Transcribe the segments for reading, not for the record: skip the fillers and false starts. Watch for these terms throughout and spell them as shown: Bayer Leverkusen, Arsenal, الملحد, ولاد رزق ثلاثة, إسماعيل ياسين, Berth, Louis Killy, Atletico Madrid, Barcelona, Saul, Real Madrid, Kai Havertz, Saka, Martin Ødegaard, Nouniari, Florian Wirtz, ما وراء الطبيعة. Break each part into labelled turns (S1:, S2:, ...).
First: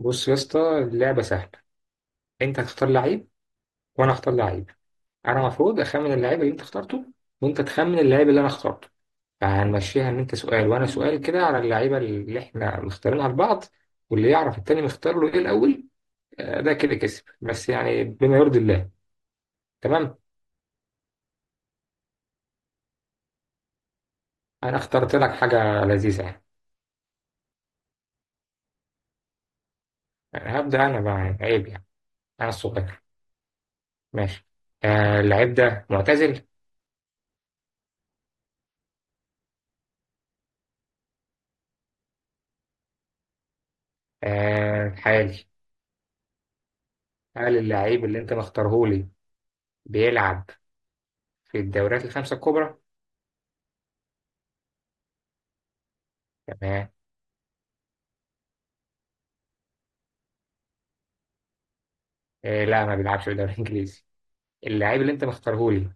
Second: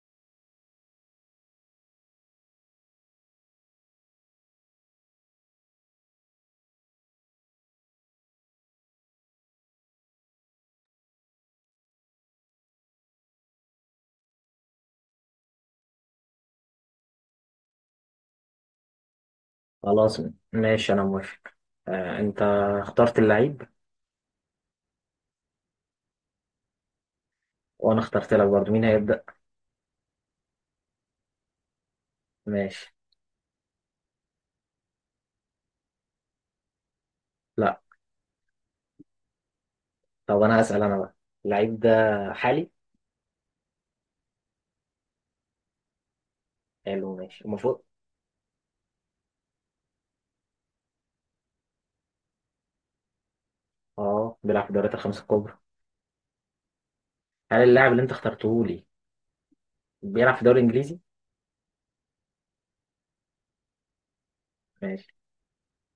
S1: بص يا اسطى، اللعبة سهلة. انت هتختار لعيب، وانا هختار لعيب. انا المفروض اخمن اللعيب اللي انت اخترته، وانت تخمن اللعيب اللي انا اخترته. فهنمشيها ان انت سؤال وانا سؤال كده، على اللعيبة اللي احنا مختارينها لبعض. واللي يعرف التاني مختار له ايه الاول. آه، ده كده كسب، بس يعني بما يرضي الله. تمام.
S2: خلاص. ماشي، انا موافق. آه انت اخترت اللعيب.
S1: انا اخترت لك حاجة لذيذة يعني.
S2: وانا اخترت لك برضه، مين هيبدأ؟
S1: يعني هبدأ انا بقى، يعني عيب يعني، انا
S2: ماشي.
S1: الصغير. ماشي. آه، اللعيب ده معتزل؟
S2: لا، طب انا هسأل انا بقى. اللعيب ده حالي؟
S1: آه، حالي.
S2: حلو ماشي
S1: هل
S2: المفروض.
S1: اللعيب اللي انت مختارهولي بيلعب في الدوريات الخمسة الكبرى؟
S2: اه بيلعب في الدوريات الخمسة الكبرى.
S1: تمام.
S2: هل اللاعب اللي انت اخترته لي بيلعب في الدوري الانجليزي؟
S1: آه لا، ما بيلعبش في الدوري الإنجليزي. اللاعب
S2: ماشي.
S1: اللي أنت مختارهولي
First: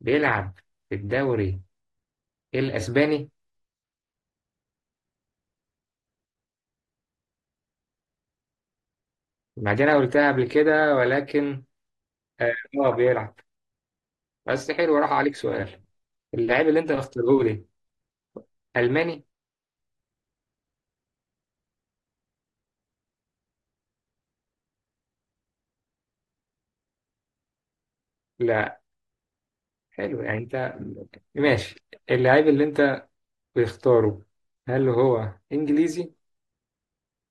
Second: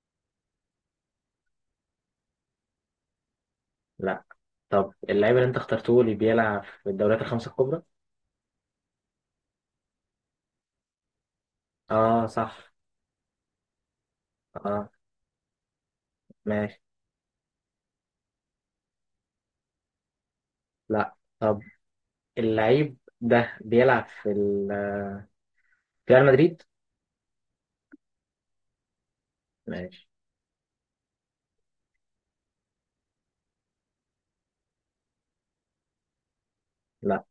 S1: بيلعب في الدوري الأسباني.
S2: لا، طب اللعيب اللي انت اخترته لي بيلعب في الدوريات الخمسة الكبرى؟
S1: ما دي أنا قلتها قبل كده، ولكن
S2: اه
S1: آه،
S2: صح.
S1: هو بيلعب. بس
S2: اه
S1: حلو، راح عليك سؤال. اللاعب
S2: ماشي.
S1: اللي أنت مختارهولي ألماني.
S2: لا، طب اللعيب ده بيلعب في ريال مدريد؟
S1: لا.
S2: ماشي.
S1: حلو يعني. أنت ماشي. اللاعب اللي أنت بتختاره، هل هو إنجليزي؟
S2: لا،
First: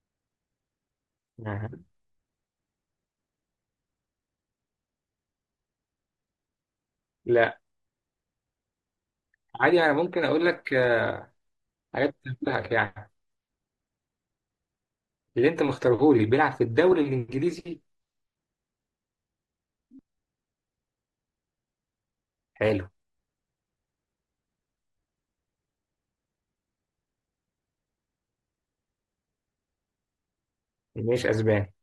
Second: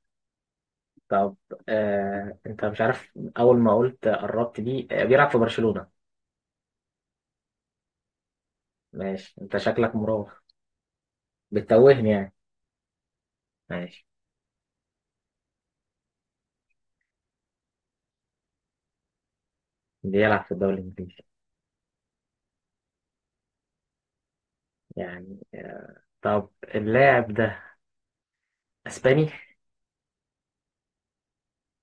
S2: طب
S1: آه.
S2: انت مش عارف. اول ما قلت قربت دي بيلعب في برشلونة؟
S1: لا.
S2: ماشي، انت
S1: عادي، أنا
S2: شكلك
S1: ممكن
S2: مراوغ،
S1: أقول لك
S2: بتتوهني
S1: حاجات
S2: يعني.
S1: تنبهك يعني.
S2: ماشي،
S1: اللي أنت مختارهولي بيلعب في الدوري الإنجليزي.
S2: بيلعب في الدوري الانجليزي.
S1: حلو.
S2: يعني طب اللاعب ده اسباني؟
S1: مش اسباني.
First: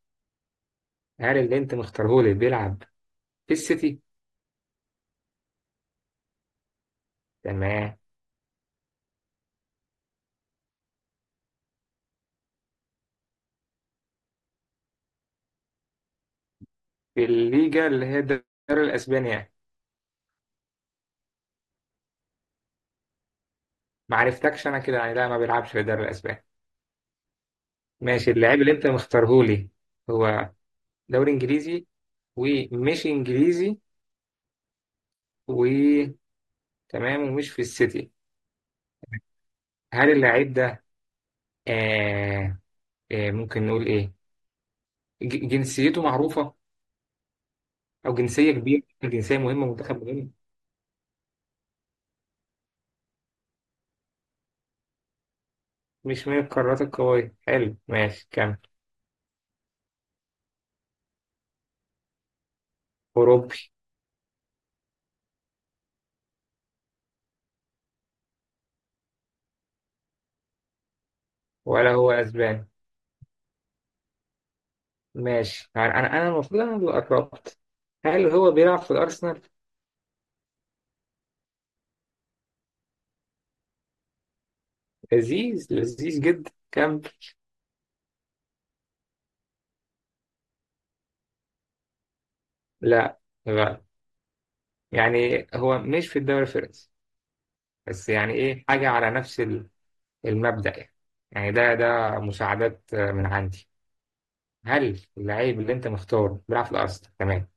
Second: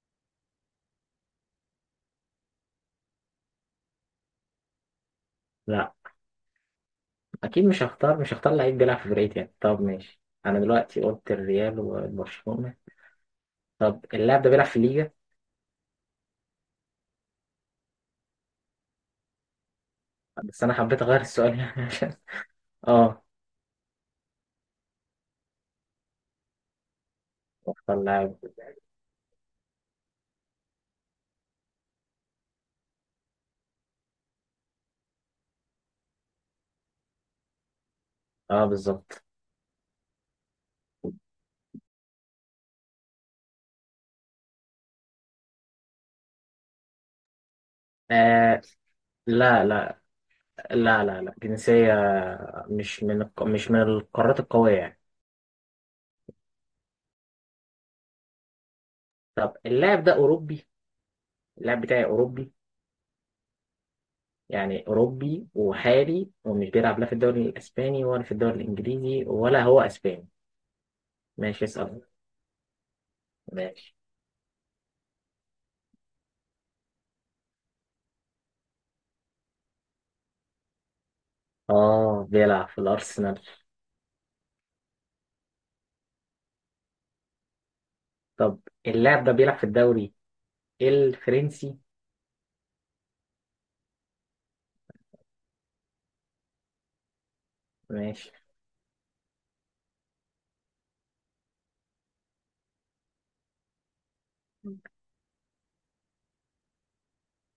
S1: هل اللي انت مختارهولي بيلعب في السيتي؟
S2: لا، اكيد مش
S1: تمام.
S2: هختار مش هختار لعيب بيلعب في فرقتي يعني. طب ماشي، انا دلوقتي قلت الريال وبرشلونة. طب اللاعب ده بيلعب في الليجا؟
S1: في الليجا اللي هي الدوري الاسباني يعني.
S2: بس انا حبيت اغير السؤال يعني عشان. اه،
S1: ما عرفتكش انا كده يعني. لا، ما بيلعبش في الدوري الاسباني.
S2: اختار
S1: ماشي.
S2: لاعب.
S1: اللاعب اللي انت مختارهولي هو دوري انجليزي، ومش انجليزي، وتمام، ومش في السيتي.
S2: اه بالظبط.
S1: هل اللاعب ده، آه ممكن نقول ايه، جنسيته معروفة، او جنسية
S2: آه
S1: كبيرة، جنسية
S2: لا
S1: مهمة،
S2: لا
S1: منتخب مهم.
S2: لا لا، لا جنسية، مش من القارات القوية يعني.
S1: مش من القارات القوية، حلو. ماشي كمل.
S2: طب اللاعب ده أوروبي؟ اللاعب بتاعي أوروبي.
S1: أوروبي.
S2: يعني أوروبي وحالي ومش بيلعب لا في الدوري الأسباني ولا في الدوري الإنجليزي ولا هو أسباني. ماشي
S1: ولا
S2: اسأل.
S1: هو أسباني.
S2: ماشي.
S1: ماشي يعني. انا المفروض انا اللي قربت. هل هو بيلعب في الارسنال؟
S2: آه بيلعب في الأرسنال.
S1: لذيذ، لذيذ جدا. كم.
S2: طب اللاعب ده بيلعب في الدوري الفرنسي؟
S1: لا، لا، يعني هو مش في الدوري الفرنسي، بس
S2: ماشي.
S1: يعني ايه، حاجه على نفس المبدأ يعني. يعني ده مساعدات من عندي. هل اللعيب اللي انت مختاره بيلعب في الارسنال؟ تمام.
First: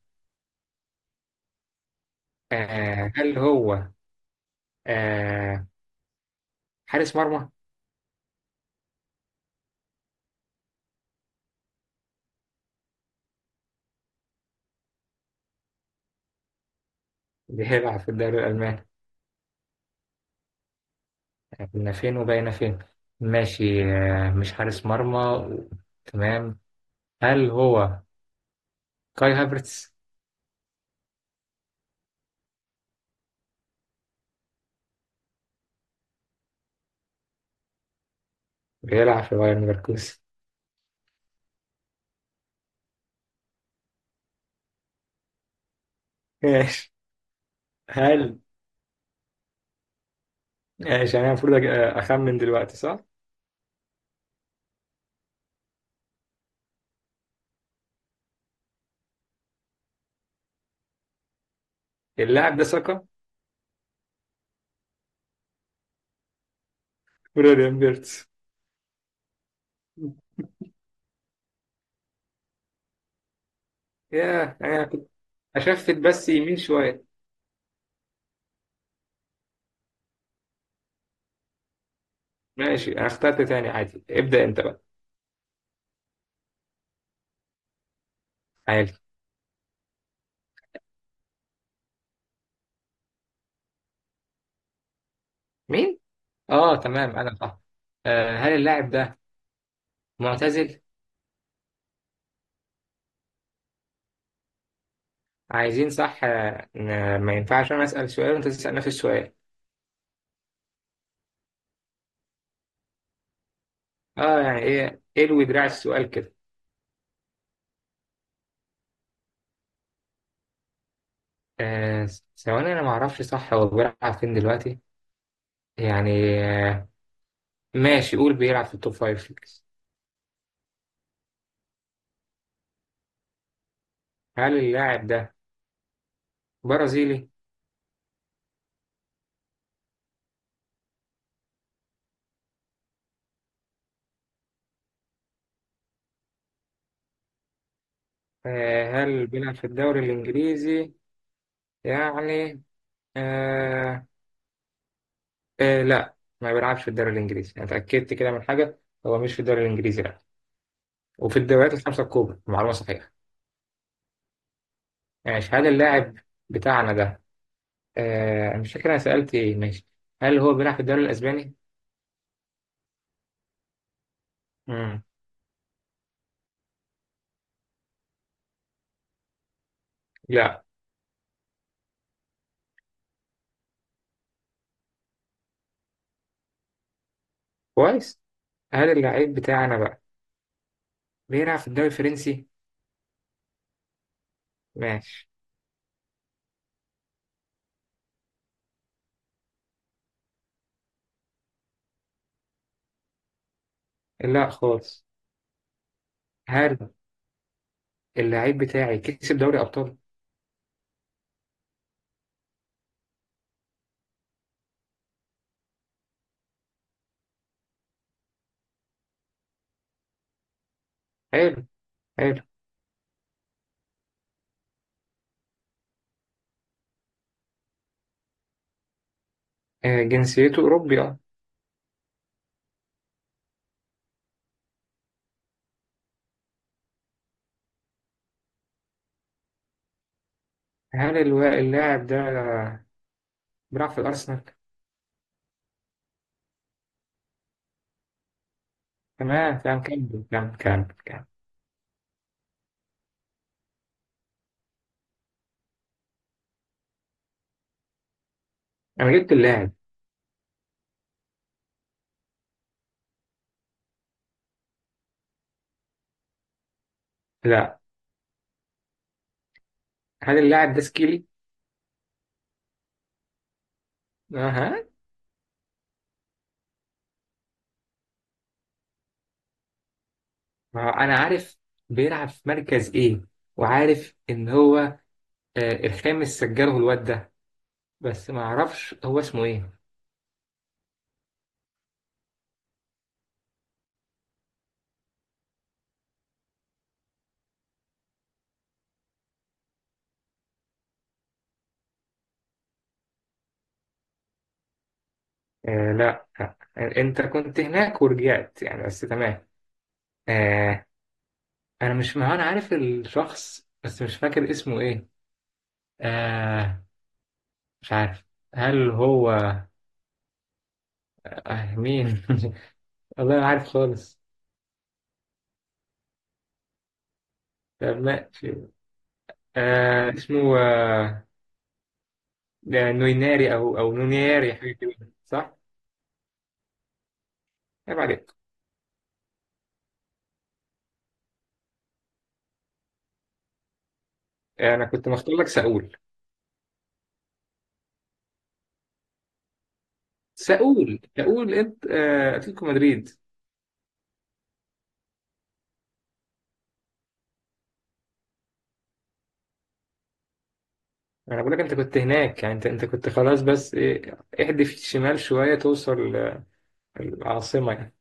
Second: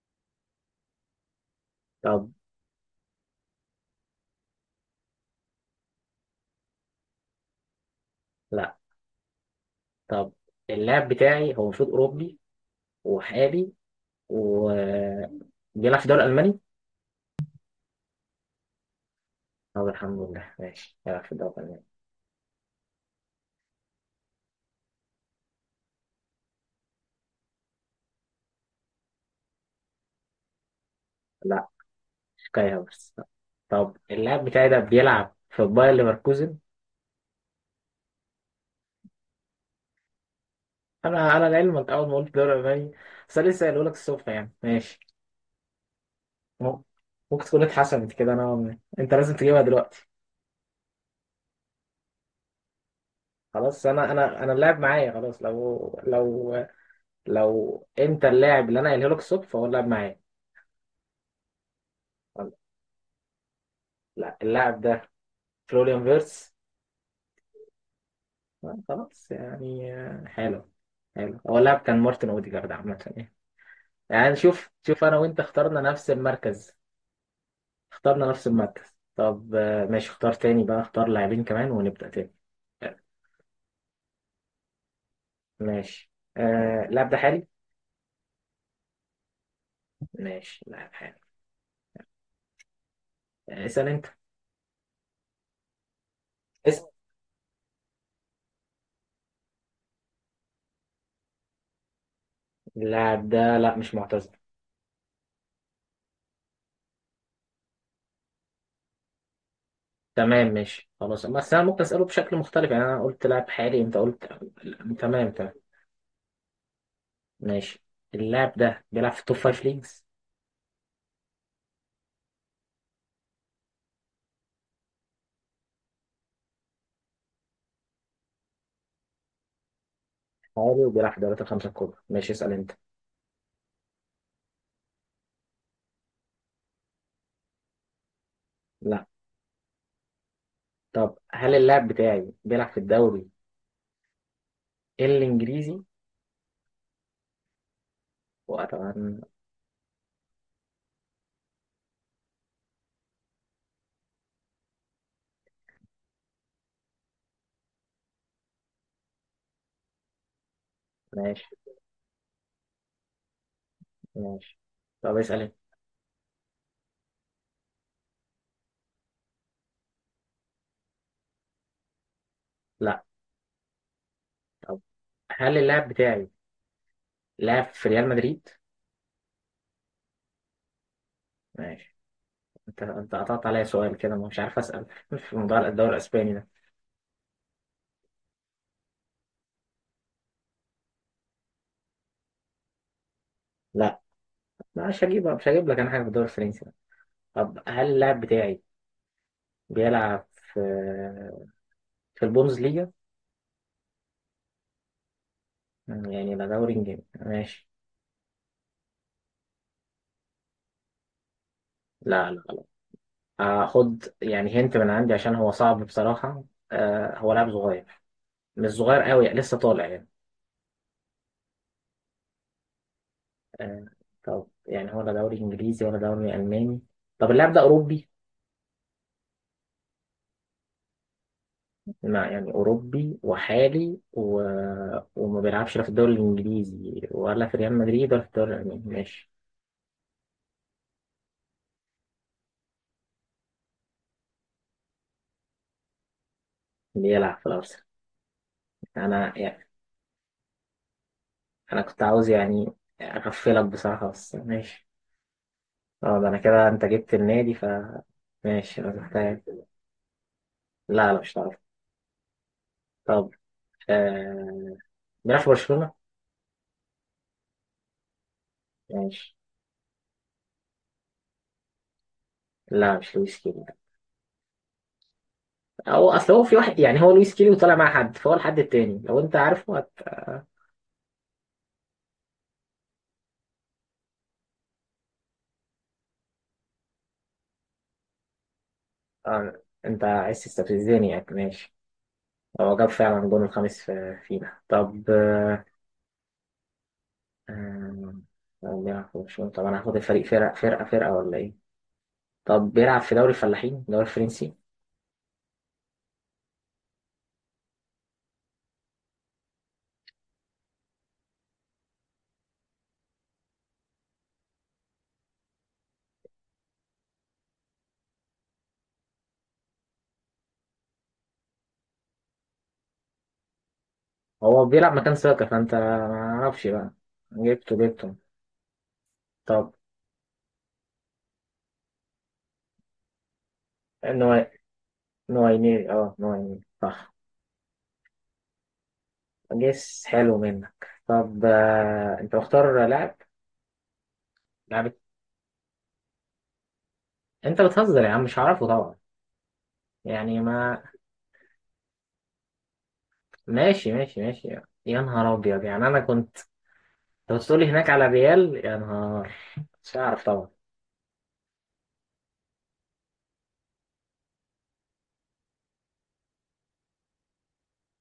S2: طب
S1: آه، هل هو، آه، حارس مرمى؟
S2: لا، طب اللاعب بتاعي هو المفروض أوروبي وحالي وبيلعب في الدوري الألماني.
S1: بيلعب في الدوري الالماني.
S2: طب الحمد لله، ماشي يلعب في الدوري الألماني.
S1: احنا فين وبقينا فين. ماشي، آه، مش حارس مرمى. تمام. هل هو كاي هافرتس؟
S2: لا، شكاية بس. طب اللاعب بتاعي ده بيلعب في باير ليفركوزن؟
S1: بيلعب في بايرن ليفركوزن.
S2: أنا على لعلمك أول ما قلت الدوري الألماني، بس أنا لسه قايله لك الصبح يعني. ماشي. مم-
S1: ماشي.
S2: ممكن تكون اتحسنت كده
S1: هل
S2: نوعا ما، أنت لازم تجيبها دلوقتي.
S1: ماشي، يعني انا المفروض اخمن دلوقتي، صح؟
S2: خلاص، أنا اللاعب معايا خلاص. لو لو أنت اللاعب اللي أنا قايله لك الصبح فهو اللاعب معايا.
S1: اللاعب ده ساكا
S2: لا، اللاعب ده فلوريان فيرتس.
S1: ولا بيرتس؟
S2: خلاص يعني، حلو. حلو، هو اللاعب كان مارتن أوديجارد عامة يعني. يعني
S1: ياه،
S2: شوف
S1: انا
S2: شوف
S1: كنت
S2: انا وانت اخترنا
S1: اشفت
S2: نفس
S1: بس يمين
S2: المركز.
S1: شويه.
S2: اخترنا نفس المركز. طب ماشي، اختار تاني بقى، اختار لاعبين كمان ونبدأ تاني.
S1: ماشي.
S2: آه،
S1: انا اخترت تاني عادي، ابدا انت بقى.
S2: ماشي. آه اللاعب ده حالي.
S1: عادي.
S2: ماشي، لاعب حالي. اسأل انت.
S1: مين؟ اه
S2: اسأل.
S1: تمام، انا صح. آه، هل اللاعب ده معتزل؟
S2: اللاعب ده لا مش معتزل.
S1: عايزين صح، آه، ما ينفعش انا اسال سؤال وانت تسال نفس السؤال.
S2: تمام ماشي خلاص، بس انا ممكن اسأله بشكل مختلف يعني. انا قلت لاعب حالي، انت قلت
S1: اه، يعني ايه،
S2: تمام
S1: اللي
S2: تمام.
S1: دراع السؤال كده.
S2: ماشي. اللاعب ده بيلعب في التوب فايف ليجز،
S1: آه ثواني، انا ما اعرفش صح هو بيلعب فين دلوقتي. يعني آه، ماشي، قول بيلعب في التوب فايف ليجز.
S2: حالي وبيلعب في الدوريات الخمسة الكبرى. ماشي اسأل انت.
S1: هل اللاعب ده برازيلي؟
S2: لا، طب هل اللاعب بتاعي بيلعب في الدوري الانجليزي؟
S1: آه،
S2: وأتمنى.
S1: هل بيلعب في الدوري الإنجليزي؟ يعني آه، لا، ما بيلعبش في الدوري الإنجليزي. أنا اتأكدت كده من حاجة. هو مش في الدوري الإنجليزي، لا. وفي
S2: ماشي.
S1: الدوريات الخمسة الكبرى معلومة صحيحة.
S2: ماشي، طب اسأل
S1: ماشي.
S2: انت.
S1: هل اللاعب بتاعنا ده، آه، مش فاكر أنا سألت إيه. ماشي. هل هو بيلعب في الدوري الأسباني؟
S2: لا، طب
S1: مم.
S2: هل اللاعب بتاعي لعب في ريال مدريد؟
S1: لا.
S2: ماشي، انت قطعت عليا سؤال كده، مش عارف اسأل في موضوع الدوري الاسباني ده.
S1: كويس. هل اللاعب بتاعنا بقى بيلعب في الدوري الفرنسي؟
S2: لا، مش هجيب
S1: ماشي.
S2: مش هجيب لك انا حاجة في الدوري الفرنسي ده. طب هل اللاعب بتاعي بيلعب في البوندسليجا؟
S1: لا خالص.
S2: يعني لا دوري
S1: حلو.
S2: انجليزي. ماشي.
S1: اللعيب بتاعي كسب دوري أبطال.
S2: لا لا لا، هاخد يعني هنت من عندي عشان هو صعب بصراحة. آه هو لاعب صغير، مش صغير قوي، لسه طالع يعني.
S1: حلو، حلو.
S2: آه، طب يعني ولا دوري انجليزي ولا دوري الماني. طب اللاعب ده اوروبي؟
S1: آه، جنسيته أوروبي، أه.
S2: لا، يعني اوروبي وحالي و... وما بيلعبش لا في الدوري الانجليزي ولا في ريال مدريد ولا في الدوري الالماني. ماشي،
S1: هل اللاعب ده بيلعب في الأرسنال؟
S2: بيلعب في الارسنال. انا
S1: تمام،
S2: يعني،
S1: تمام. كمل كمل كمل كمل.
S2: انا كنت عاوز يعني اغفلك بصراحه بس ماشي. اه ده انا كده، انت جبت النادي ف. ماشي انا
S1: أنا جبت
S2: محتاج.
S1: اللاعب.
S2: لا لا، مش هتعرف. طب آه... بيلعب في برشلونه.
S1: لا.
S2: ماشي.
S1: هل اللاعب ده سكيلي؟
S2: لا مش لويس كده.
S1: أها.
S2: هو اصل هو في واحد يعني، هو لويس كيلي وطالع مع حد، فهو الحد التاني لو انت عارفه هت...
S1: ما هو أنا عارف بيلعب في مركز إيه، وعارف إن هو، آه، الخامس سجله الواد ده. بس ما أعرفش هو اسمه إيه.
S2: انت عايز تستفزني يعني. ماشي، هو جاب فعلا جون الخامس فينا. طب هو بيلعب في برشلونة. طب انا هاخد الفريق، فرقة فرقة فرقة ولا ايه؟ طب بيلعب في دوري الفلاحين، الدوري الفرنسي.
S1: آه لا، آه، أنت كنت هناك ورجعت يعني، بس تمام. آه، انا مش ما هو انا عارف الشخص، بس مش فاكر اسمه ايه. آه، مش عارف. هل هو، آه، مين والله ما عارف خالص.
S2: هو بيلعب مكان ساكا، فانت ما اعرفش بقى. جبته
S1: طب
S2: جبته.
S1: ماشي.
S2: طب
S1: آه، اسمه، آه، ده نويناري او
S2: نوع
S1: نونياري، حاجه كده، صح؟
S2: نوعيني، اه نوعيني صح.
S1: عيب عليك.
S2: جيس حلو منك. طب انت مختار لاعب؟
S1: آه،
S2: لاعب
S1: انا كنت
S2: إيه؟
S1: مختار لك ساول.
S2: انت بتهزر يا عم، مش هعرفه طبعا يعني ما.
S1: ساول، ساول. انت، آه، اتلتيكو مدريد.
S2: ماشي ماشي ماشي. يا نهار ابيض، يعني انا كنت لو تقولي هناك على ريال، يا نهار، مش هعرف طبعا.
S1: انا بقول لك انت كنت هناك يعني، انت كنت خلاص، بس إيه، احدف الشمال شويه توصل، آه، العاصمه يعني.